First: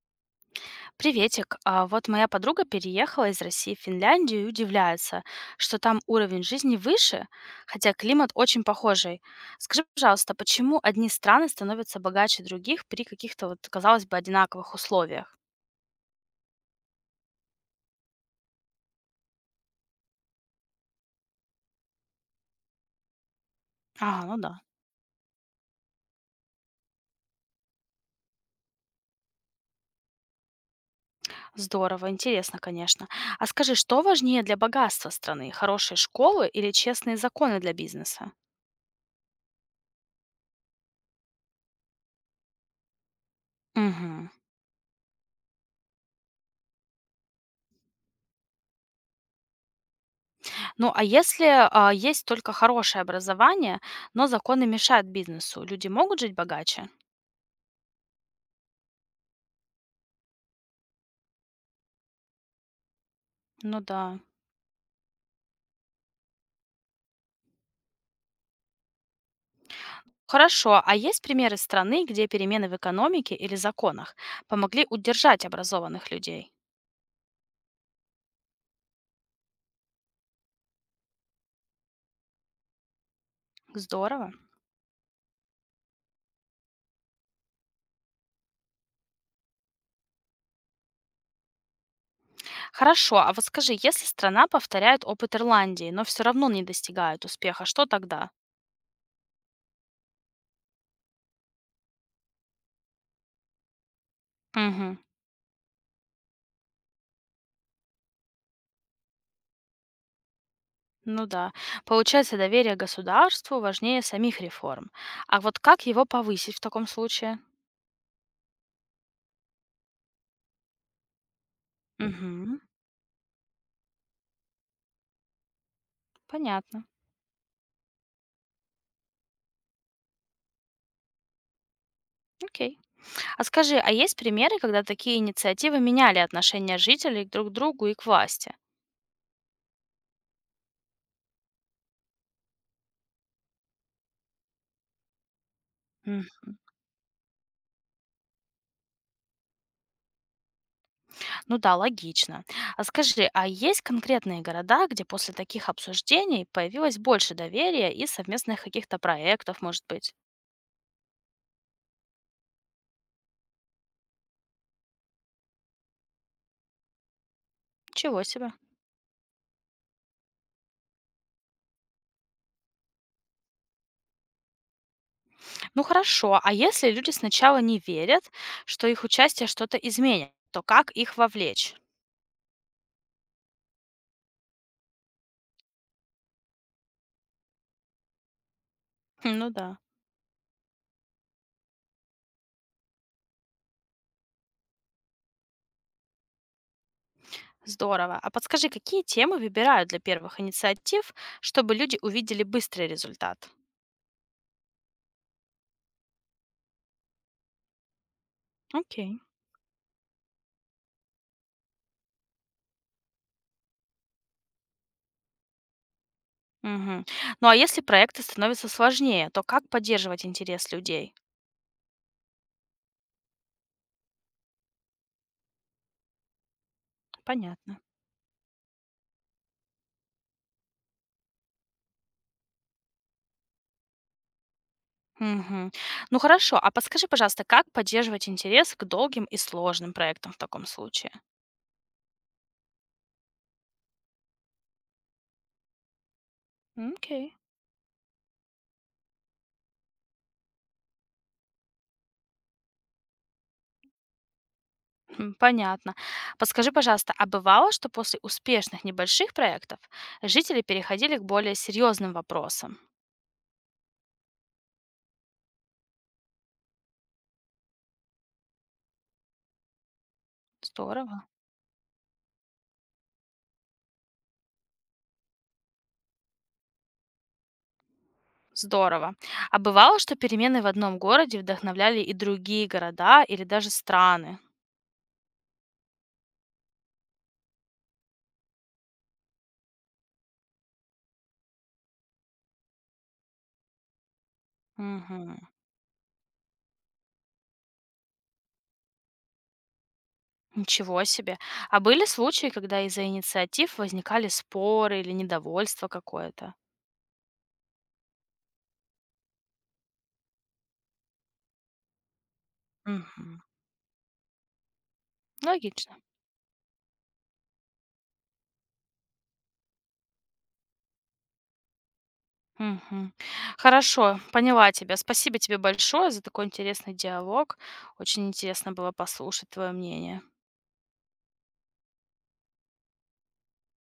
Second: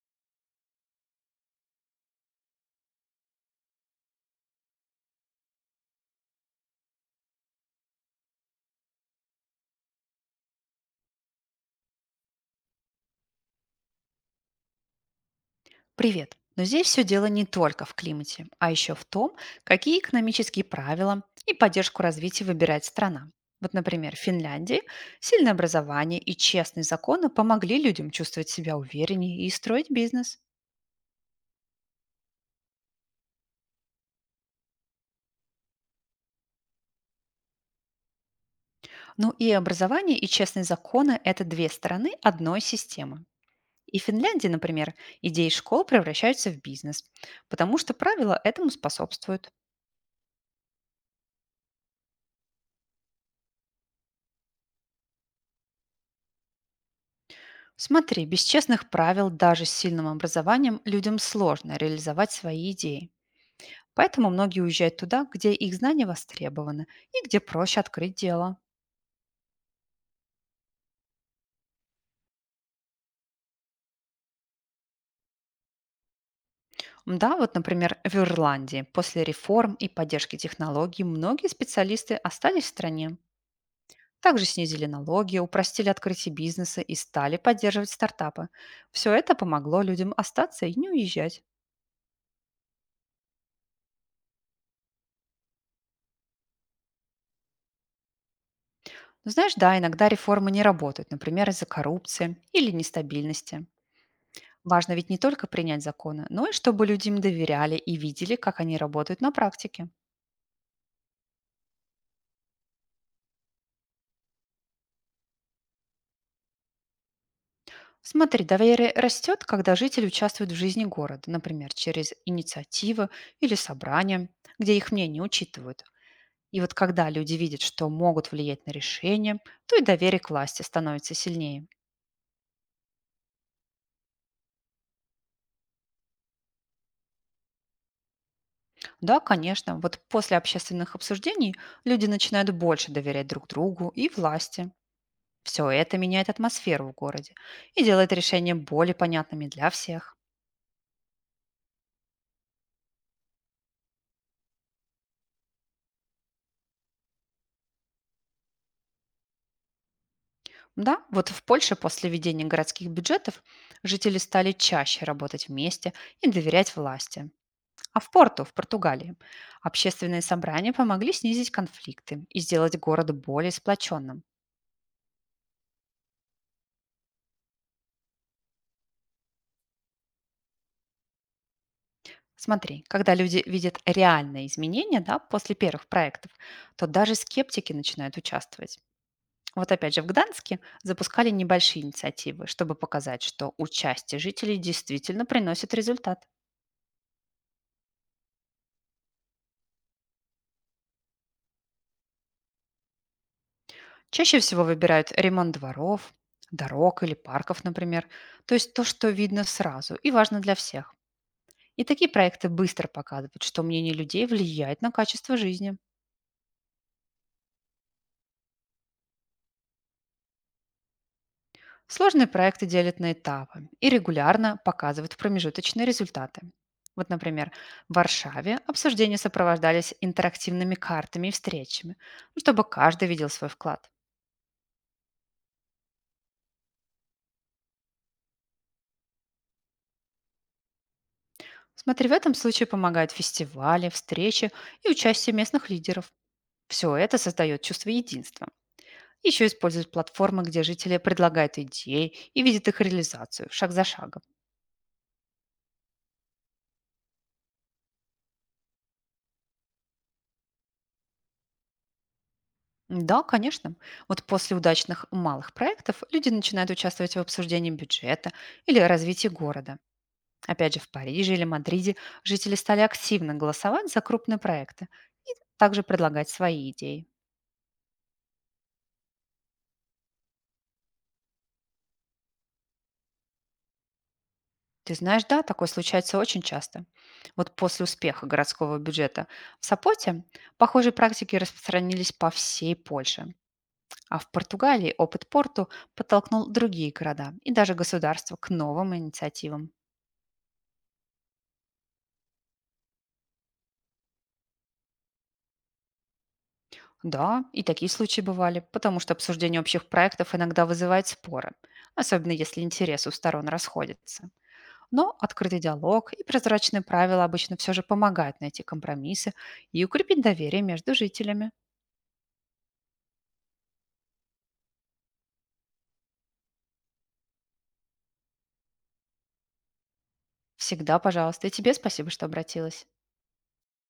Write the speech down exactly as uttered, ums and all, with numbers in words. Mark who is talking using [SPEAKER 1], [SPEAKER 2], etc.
[SPEAKER 1] Приветик. А вот моя подруга переехала из России в Финляндию и удивляется, что там уровень жизни выше, хотя климат очень похожий. Скажи, пожалуйста, почему одни страны становятся богаче других при каких-то, вот, казалось бы, одинаковых условиях?
[SPEAKER 2] Привет! Но здесь все дело не только в климате, а еще в том, какие экономические правила и поддержку развития выбирает страна. Вот,
[SPEAKER 1] А,
[SPEAKER 2] например, в
[SPEAKER 1] ну да.
[SPEAKER 2] Финляндии сильное образование и честные законы помогли людям чувствовать себя увереннее и строить бизнес.
[SPEAKER 1] Здорово, интересно, конечно. А скажи, что важнее для богатства страны? Хорошие школы или честные законы для бизнеса?
[SPEAKER 2] Ну и образование и честные законы– это две стороны одной системы. И в
[SPEAKER 1] Мгм.
[SPEAKER 2] Финляндии, например, идеи школ превращаются в бизнес, потому что правила этому способствуют.
[SPEAKER 1] Ну, а если а, есть только хорошее образование, но законы мешают бизнесу, люди могут жить богаче?
[SPEAKER 2] Смотри, без честных правил даже с сильным образованием людям сложно реализовать свои идеи.
[SPEAKER 1] Ну да.
[SPEAKER 2] Поэтому многие уезжают туда, где их знания востребованы и где проще открыть дело.
[SPEAKER 1] Хорошо, а есть примеры страны, где перемены в экономике или законах помогли удержать образованных людей?
[SPEAKER 2] Да, вот, например, в Ирландии после реформ и поддержки технологий многие специалисты остались в стране.
[SPEAKER 1] Здорово.
[SPEAKER 2] Также снизили налоги, упростили открытие бизнеса и стали поддерживать стартапы. Все это помогло людям остаться и не уезжать.
[SPEAKER 1] Хорошо, а вот скажи, если страна повторяет опыт Ирландии, но все равно не достигает успеха, что тогда?
[SPEAKER 2] Но знаешь, да, иногда реформы не работают, например, из-за коррупции или нестабильности. Важно
[SPEAKER 1] Угу.
[SPEAKER 2] ведь не только принять законы, но и чтобы люди им доверяли и видели, как они работают на практике.
[SPEAKER 1] Ну да. Получается, доверие государству важнее самих реформ. А вот как его повысить в таком случае?
[SPEAKER 2] Смотри, доверие растет, когда жители участвуют в жизни города, например, через
[SPEAKER 1] Угу.
[SPEAKER 2] инициативы или собрания, где их мнение учитывают. И вот
[SPEAKER 1] Понятно.
[SPEAKER 2] когда люди видят, что могут влиять на решения, то и доверие к власти становится сильнее.
[SPEAKER 1] Окей. А скажи, а есть примеры, когда такие инициативы меняли отношение жителей друг к другу и к власти?
[SPEAKER 2] Да, конечно, вот после общественных обсуждений люди начинают больше доверять друг другу и власти. Все это меняет атмосферу в городе и делает решения более понятными для всех.
[SPEAKER 1] Ну да, логично. А скажи, а есть конкретные города, где после таких обсуждений появилось больше доверия и совместных каких-то проектов, может быть?
[SPEAKER 2] Да, вот в Польше после введения городских бюджетов жители стали чаще работать вместе и доверять власти. А в
[SPEAKER 1] Чего
[SPEAKER 2] Порту,
[SPEAKER 1] себе.
[SPEAKER 2] в Португалии, общественные собрания помогли снизить конфликты и сделать город более сплоченным.
[SPEAKER 1] Ну хорошо, а если люди сначала не верят, что их участие что-то изменит, то как их вовлечь?
[SPEAKER 2] Смотри, когда люди видят реальные изменения, да, после первых проектов, то даже скептики начинают участвовать.
[SPEAKER 1] Хм, ну
[SPEAKER 2] Вот
[SPEAKER 1] да.
[SPEAKER 2] опять же в Гданске запускали небольшие инициативы, чтобы показать, что участие жителей действительно приносит результат.
[SPEAKER 1] Здорово. А подскажи, какие темы выбирают для первых инициатив, чтобы люди увидели быстрый результат?
[SPEAKER 2] Чаще всего выбирают ремонт дворов, дорог или парков, например. То есть то, что
[SPEAKER 1] Окей.
[SPEAKER 2] видно сразу и важно для всех. И такие проекты быстро показывают, что мнение людей влияет на качество жизни.
[SPEAKER 1] Мгм. Ну а если проекты становятся сложнее, то как поддерживать интерес людей?
[SPEAKER 2] Сложные проекты делят на этапы и регулярно показывают промежуточные результаты. Вот, например,
[SPEAKER 1] Понятно.
[SPEAKER 2] в Варшаве обсуждения сопровождались интерактивными картами и встречами, ну, чтобы каждый видел свой вклад.
[SPEAKER 1] Мгм. Ну хорошо, а подскажи, пожалуйста, как поддерживать интерес к долгим и сложным проектам в таком случае?
[SPEAKER 2] Смотри, в этом случае помогают фестивали, встречи и участие местных лидеров. Все это
[SPEAKER 1] Окей.
[SPEAKER 2] создает чувство единства. Еще используют платформы, где жители предлагают идеи и видят их реализацию шаг за шагом.
[SPEAKER 1] Хм, понятно. Подскажи, пожалуйста, а бывало, что после успешных небольших проектов жители переходили к более серьезным вопросам?
[SPEAKER 2] Да, конечно. Вот после удачных малых проектов люди начинают участвовать в обсуждении бюджета или развитии города. Опять же, в
[SPEAKER 1] Здорово.
[SPEAKER 2] Париже или Мадриде жители стали активно голосовать за крупные проекты и также предлагать свои идеи.
[SPEAKER 1] Здорово. А бывало, что перемены в одном городе вдохновляли и другие города или даже страны?
[SPEAKER 2] Ты знаешь, да, такое случается очень часто. Вот после успеха городского бюджета в Сапоте похожие практики распространились по всей Польше. А в Португалии опыт
[SPEAKER 1] Мгм.
[SPEAKER 2] Порту подтолкнул другие города и даже государства к новым инициативам.
[SPEAKER 1] Ничего себе. А были случаи, когда из-за инициатив возникали споры или недовольство какое-то?
[SPEAKER 2] Да, и такие случаи бывали, потому что обсуждение общих проектов иногда вызывает споры, особенно если интересы у
[SPEAKER 1] Мгм.
[SPEAKER 2] сторон расходятся. Но открытый
[SPEAKER 1] Логично.
[SPEAKER 2] диалог и прозрачные правила обычно все же помогают найти компромиссы и укрепить доверие между жителями.
[SPEAKER 1] Мгм. Хорошо, поняла тебя. Спасибо тебе большое за такой интересный диалог. Очень интересно было послушать твое мнение.
[SPEAKER 2] Всегда, пожалуйста, и тебе спасибо, что обратилась.